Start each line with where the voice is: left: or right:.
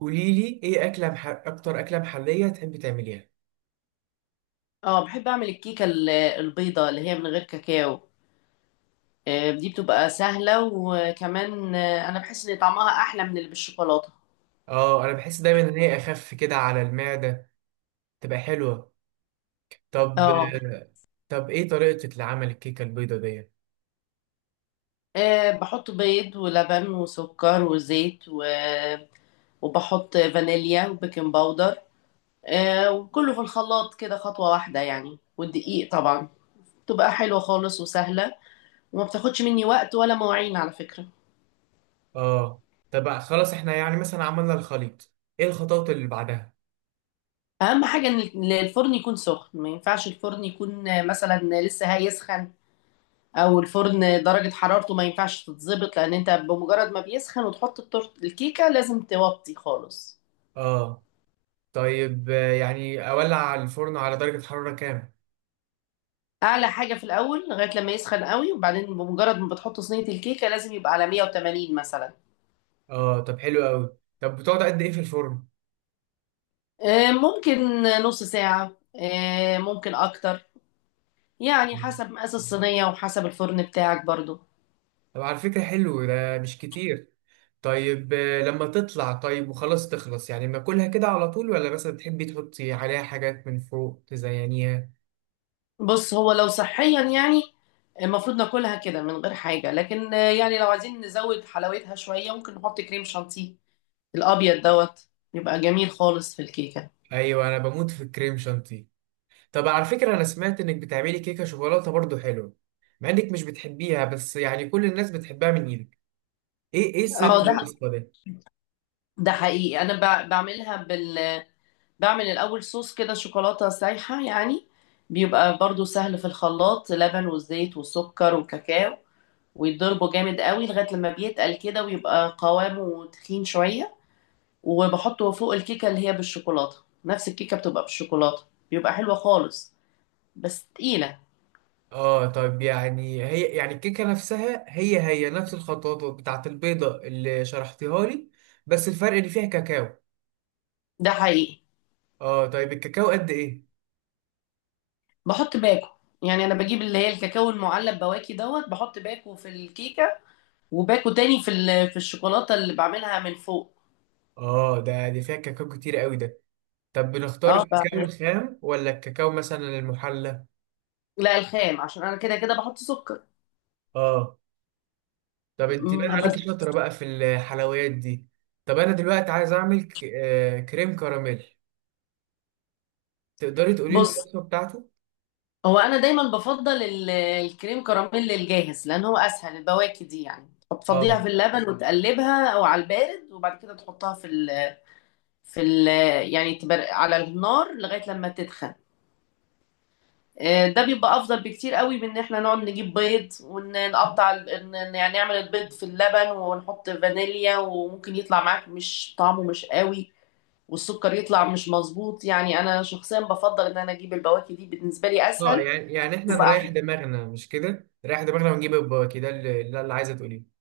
right: قولي لي ايه اكتر اكله محليه تحبي تعمليها؟
left: اه، بحب اعمل الكيكه البيضه اللي هي من غير كاكاو. دي بتبقى سهله وكمان انا بحس ان طعمها احلى من اللي بالشوكولاته.
right: اه، انا بحس دايما ان هي اخف كده على المعده. تبقى حلوه. طب.
left: اه.
right: طب، ايه طريقتك لعمل الكيكه البيضه دي؟
left: بحط بيض ولبن وسكر وزيت وبحط فانيليا وبيكنج باودر. وكله في الخلاط كده خطوه واحده يعني، والدقيق طبعا. بتبقى حلوه خالص وسهله، وما بتاخدش مني وقت ولا مواعين على فكره.
right: اه، طب خلاص، احنا يعني مثلا عملنا الخليط. ايه الخطوات اللي بعدها؟
left: اهم حاجه ان الفرن يكون سخن، ما ينفعش الفرن يكون مثلا لسه هيسخن او الفرن درجة حرارته ما ينفعش تتظبط، لان انت بمجرد ما بيسخن وتحط الكيكة لازم توطي خالص.
right: اه طيب، يعني اولع الفرن على درجه حراره كام؟
left: اعلى حاجة في الاول لغاية لما يسخن قوي، وبعدين بمجرد ما بتحط صينية الكيكة لازم يبقى على 180 مثلا.
right: اه، طب حلو قوي. طب بتقعد قد ايه في الفرن؟
left: ممكن نص ساعة، ممكن اكتر. يعني حسب مقاس الصينية وحسب الفرن بتاعك برضو.
right: طب على فكره، حلو ده مش كتير. طيب، لما تطلع طيب وخلاص تخلص، يعني باكلها كده على طول، ولا مثلا بتحبي تحطي عليها حاجات من فوق تزينيها؟
left: بص، هو لو صحيا يعني المفروض ناكلها كده من غير حاجة، لكن يعني لو عايزين نزود حلاوتها شوية ممكن نحط كريم شانتيه. الابيض دوت بيبقى جميل خالص في الكيكه.
right: ايوه، انا بموت في الكريم شانتي. طب على فكرة، انا سمعت انك بتعملي كيكة شوكولاتة برضو حلوة، مع انك مش بتحبيها، بس يعني كل الناس بتحبها من ايدك. ايه ايه سر
left: اه. ده
right: الوصفة ده؟
left: ده حقيقي. انا بعمل الاول صوص كده شوكولاته سايحه يعني. بيبقى برضو سهل في الخلاط، لبن والزيت والسكر والكاكاو، ويتضربه جامد قوي لغايه لما بيتقل كده ويبقى قوامه تخين شويه، وبحطه فوق الكيكه اللي هي بالشوكولاته. نفس الكيكه بتبقى بالشوكولاته. بيبقى حلوه خالص، بس تقيله.
right: اه طيب، يعني هي يعني الكيكة نفسها، هي نفس الخطوات بتاعت البيضة اللي شرحتيها لي، بس الفرق اللي فيها كاكاو.
left: ده حقيقي.
right: اه طيب، الكاكاو قد ايه؟
left: بحط باكو. يعني انا بجيب اللي هي الكاكاو المعلب بواكي دوت، بحط باكو في الكيكه وباكو تاني في في الشوكولاته اللي بعملها من فوق.
right: اه، ده دي فيها كاكاو كتير قوي ده. طب بنختار
left: اه
right: الكاكاو الخام ولا الكاكاو مثلا المحلى؟
left: لا، الخام، عشان انا كده كده بحط سكر.
right: اه، طب انت بان
left: هبدأ.
right: عليكي شاطره بقى في الحلويات دي. طب انا دلوقتي عايز اعمل كريم كراميل. تقدري تقولي لي
left: بص،
right: الوصفه بتاعته؟
left: هو انا دايما بفضل الكريم كراميل الجاهز، لان هو اسهل. البواكي دي يعني بتفضيها
right: اه.
left: في اللبن وتقلبها او على البارد، وبعد كده تحطها في ال في ال يعني على النار لغايه لما تدخن. ده بيبقى افضل بكتير قوي من ان احنا نقعد نجيب بيض ونقطع ال- إن- إن يعني نعمل البيض في اللبن ونحط فانيليا، وممكن يطلع معاك مش طعمه مش قوي والسكر يطلع مش مظبوط. يعني انا شخصيا بفضل ان انا اجيب البواكي، دي بالنسبه لي
right: اه،
left: اسهل.
right: يعني احنا
left: تبقى
right: نريح
left: احلى.
right: دماغنا، مش كده؟ نريح دماغنا ونجيب البواكي، ده اللي عايزه تقوليه.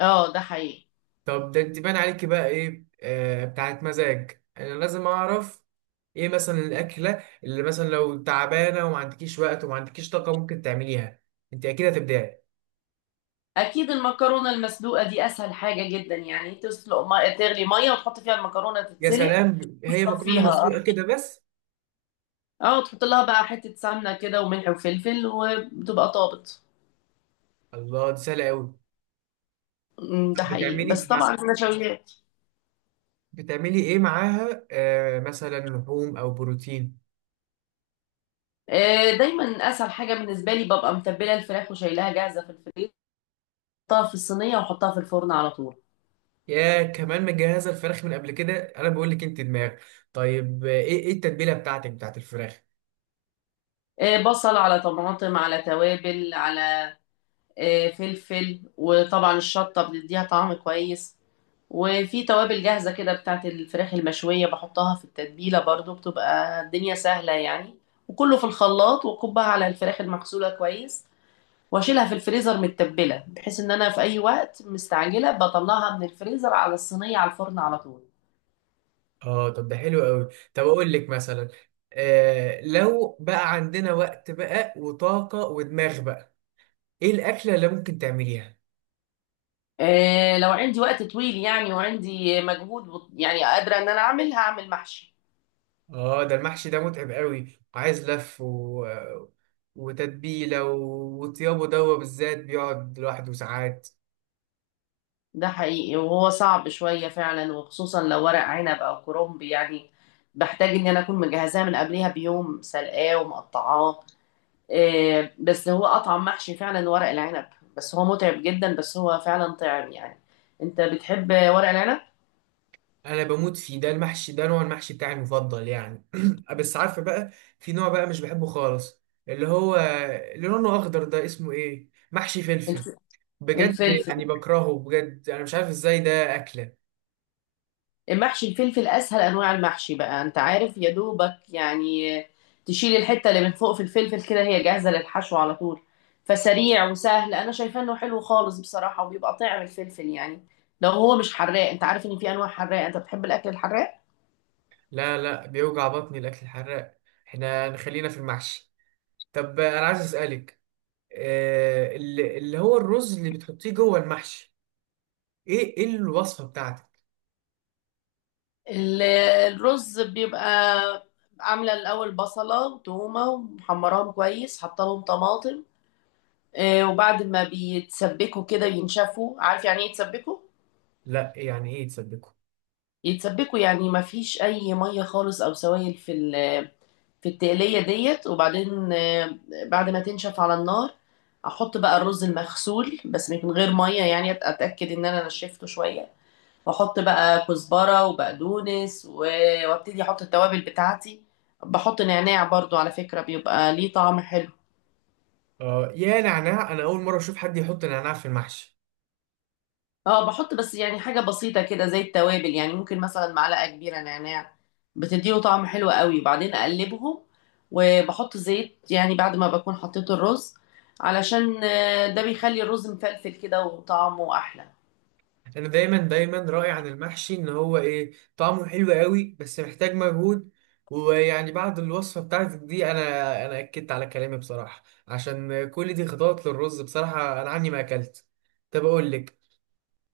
left: اه، ده حقيقي.
right: طب ده انت بان عليكي بقى ايه بتاعت مزاج، انا لازم اعرف. ايه مثلا الاكله اللي مثلا لو تعبانه وما عندكيش وقت وما عندكيش طاقه ممكن تعمليها؟ انت اكيد هتبدعي.
left: اكيد المكرونه المسلوقه دي اسهل حاجه جدا. يعني تسلق ما... تغلي ميه وتحط فيها المكرونه
right: يا
left: تتسلق
right: سلام، هي مكرونه
left: وتصفيها.
right: مسلوقه كده بس؟
left: اه، تحط لها بقى حته سمنه كده وملح وفلفل، وبتبقى طابت.
right: الله، دي سهله قوي.
left: ده حقيقي. بس
right: بتعملي
left: بس
right: مع...
left: طبعا النشويات.
right: بتعملي ايه معاها، مثلا لحوم او بروتين؟
left: دايما. اسهل حاجه بالنسبه لي ببقى متبله الفراخ وشايلاها جاهزه في الفريزر، احطها في الصينيه واحطها في الفرن على طول.
right: يا، كمان مجهزه الفراخ من قبل كده، انا بقول لك انت دماغ. طيب، ايه ايه التتبيله بتاعتك بتاعت الفراخ؟
left: بصل على طماطم على توابل على فلفل، وطبعا الشطه بتديها طعم كويس، وفي توابل جاهزه كده بتاعت الفراخ المشويه بحطها في التتبيله برضو، بتبقى الدنيا سهله يعني. وكله في الخلاط وكبها على الفراخ المغسوله كويس، واشيلها في الفريزر متبله بحيث ان انا في اي وقت مستعجله بطلعها من الفريزر على الصينيه على الفرن على طول.
right: اه، طب ده حلو قوي. طب اقول لك مثلا، لو بقى عندنا وقت بقى وطاقه ودماغ بقى، ايه الاكله اللي ممكن تعمليها؟
left: إيه، لو عندي وقت طويل يعني وعندي مجهود يعني قادره ان انا اعمل، هعمل محشي.
right: اه، ده المحشي ده متعب قوي، وعايز لف وتتبيله وطيابه، دوا بالذات بيقعد لوحده ساعات.
left: ده حقيقي، وهو صعب شويه فعلا، وخصوصا لو ورق عنب او كرنب يعني، بحتاج ان انا اكون مجهزاه من قبلها بيوم، سلقاه ومقطعاه. إيه، بس هو اطعم محشي فعلا ورق العنب. بس هو متعب جدا، بس هو فعلا طعم يعني. انت بتحب ورق العنب؟
right: انا بموت فيه، ده المحشي ده نوع المحشي بتاعي المفضل يعني. بس عارفه بقى، في نوع بقى مش بحبه خالص، اللي هو اللي لونه اخضر ده، اسمه ايه؟ محشي فلفل؟
left: الف-
right: بجد؟
left: الفلفل.
right: يعني بكرهه بجد، انا مش عارف ازاي ده اكله.
left: محشي الفلفل اسهل انواع المحشي بقى، انت عارف، يا دوبك يعني تشيل الحته اللي من فوق في الفلفل كده، هي جاهزه للحشو على طول، فسريع وسهل. انا شايفاه انه حلو خالص بصراحه، وبيبقى طعم الفلفل يعني لو هو مش حراق. انت عارف ان في انواع حراق؟ انت بتحب الاكل الحراق؟
right: لا، لا، بيوجع بطني الاكل الحراق. احنا نخلينا في المحشي. طب انا عايز اسالك، اللي هو الرز اللي بتحطيه جوه المحشي، ايه ايه الوصفه بتاعتك؟
left: ال- الرز بيبقى عامله الاول بصله وتومه، ومحمراهم كويس، حاطه لهم طماطم. وبعد ما بيتسبكوا كده، ينشفوا. عارف يعني ايه يتسبكوا؟
right: لا، يعني ايه تصدقوا؟
left: يتسبكوا يعني ما فيش اي ميه خالص او سوائل في في التقليه ديت. وبعدين بعد ما تنشف على النار احط بقى الرز المغسول، بس من غير ميه يعني، اتاكد ان انا نشفته شويه، واحط بقى كزبره وبقدونس، وابتدي احط التوابل بتاعتي. بحط نعناع برضو على فكره، بيبقى ليه طعم حلو.
right: يا نعناع، انا اول مره اشوف حد يحط نعناع في المحشي.
left: اه، بحط بس يعني حاجة بسيطة كده زي التوابل، يعني ممكن مثلا معلقة كبيرة نعناع، بتديله طعم حلو قوي. وبعدين اقلبهم، وبحط زيت يعني بعد ما بكون حطيت الرز، علشان ده بيخلي الرز مفلفل كده وطعمه احلى.
right: انا دايما دايما راي عن المحشي ان هو ايه؟ طعمه حلو قوي بس محتاج مجهود. ويعني بعد الوصفه بتاعتك دي انا اكدت على كلامي بصراحه، عشان كل دي خطوات للرز. بصراحه انا عني ما اكلت. طب اقول لك،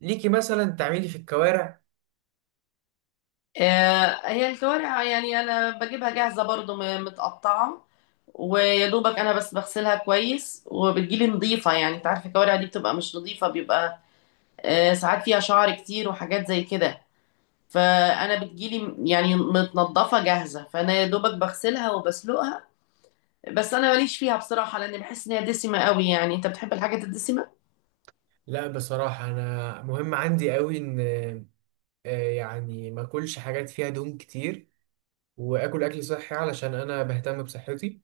right: ليكي مثلا تعملي في الكوارع؟
left: هي الكوارع يعني انا بجيبها جاهزة برضو متقطعة، ويا دوبك انا بس بغسلها كويس وبتجيلي نظيفة. يعني انت عارفة الكوارع دي بتبقى مش نظيفة، بيبقى ساعات فيها شعر كتير وحاجات زي كده، فانا بتجيلي يعني متنضفه جاهزه، فانا يا دوبك بغسلها وبسلقها. بس انا ماليش فيها بصراحه، لان بحس ان هي دسمه قوي. يعني انت بتحب الحاجات الدسمه؟
right: لا بصراحه، انا مهم عندي قوي ان يعني ما اكلش حاجات فيها دهون كتير، واكل اكل صحي علشان انا بهتم بصحتي.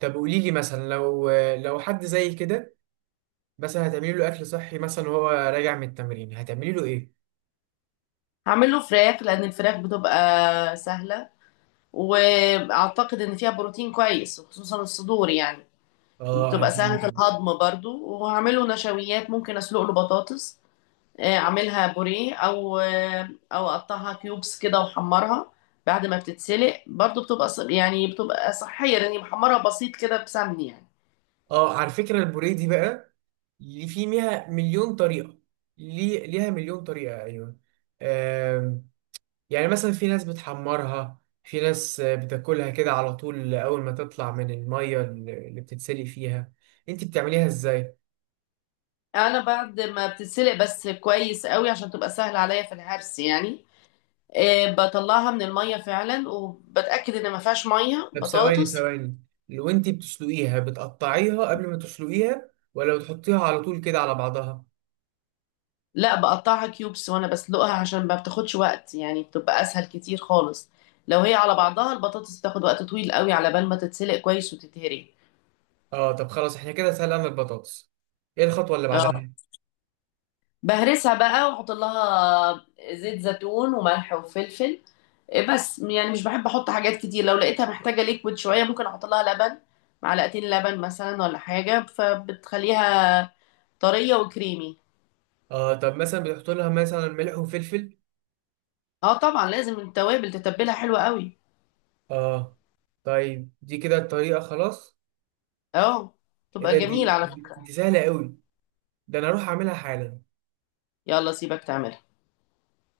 right: طب قولي لي، مثلا لو حد زي كده، مثلا هتعملي له اكل صحي، مثلا وهو راجع من التمرين، هتعملي له ايه؟
left: هعمل له فراخ، لان الفراخ بتبقى سهله، واعتقد ان فيها بروتين كويس وخصوصا الصدور يعني،
right: اه.
left: وبتبقى سهله الهضم برضو. وهعمله نشويات، ممكن اسلق له بطاطس، اعملها بوريه او او اقطعها كيوبس كده واحمرها بعد ما بتتسلق برضو، بتبقى يعني بتبقى صحية لاني محمرة بسيط كده بسمن يعني.
right: اه، على فكرة البوريه دي بقى، اللي في ميها مليون طريقة. ليه ليها مليون طريقة؟ ايوه. آم، يعني مثلا في ناس بتحمرها، في ناس بتاكلها كده على طول اول ما تطلع من المية اللي بتتسلق فيها. انت بتعمليها ازاي؟
left: انا بعد ما بتتسلق بس كويس قوي عشان تبقى سهلة عليا في الهرس يعني، بطلعها من المية فعلا، وبتأكد ان ما فيهاش مية
right: طب، ثواني
left: بطاطس.
right: ثواني. لو انت بتسلقيها، بتقطعيها قبل ما تسلقيها، ولا بتحطيها على طول كده على بعضها؟
left: لا، بقطعها كيوبس وانا بسلقها عشان ما بتاخدش وقت، يعني بتبقى اسهل كتير خالص. لو هي على بعضها البطاطس بتاخد وقت طويل قوي على بال ما تتسلق كويس وتتهري.
right: اه، طب خلاص احنا كده سلقنا البطاطس. ايه الخطوة اللي
left: اه،
right: بعدها؟
left: بهرسها بقى واحط لها زيت زيتون وملح وفلفل. إيه، بس يعني مش بحب احط حاجات كتير. لو لقيتها محتاجه ليكويد شويه ممكن احط لها لبن، معلقتين لبن مثلا ولا حاجه، فبتخليها طريه وكريمي.
right: اه، طب مثلا بتحط لها مثلا ملح وفلفل.
left: اه، طبعا لازم التوابل تتبلها حلوه قوي.
right: اه طيب، دي كده الطريقة خلاص؟
left: اه،
right: ايه
left: تبقى
right: ده،
left: جميله
right: دي
left: على
right: دي
left: فكره.
right: دي سهلة قوي. ده انا اروح اعملها حالا.
left: يلا سيبك تعمل.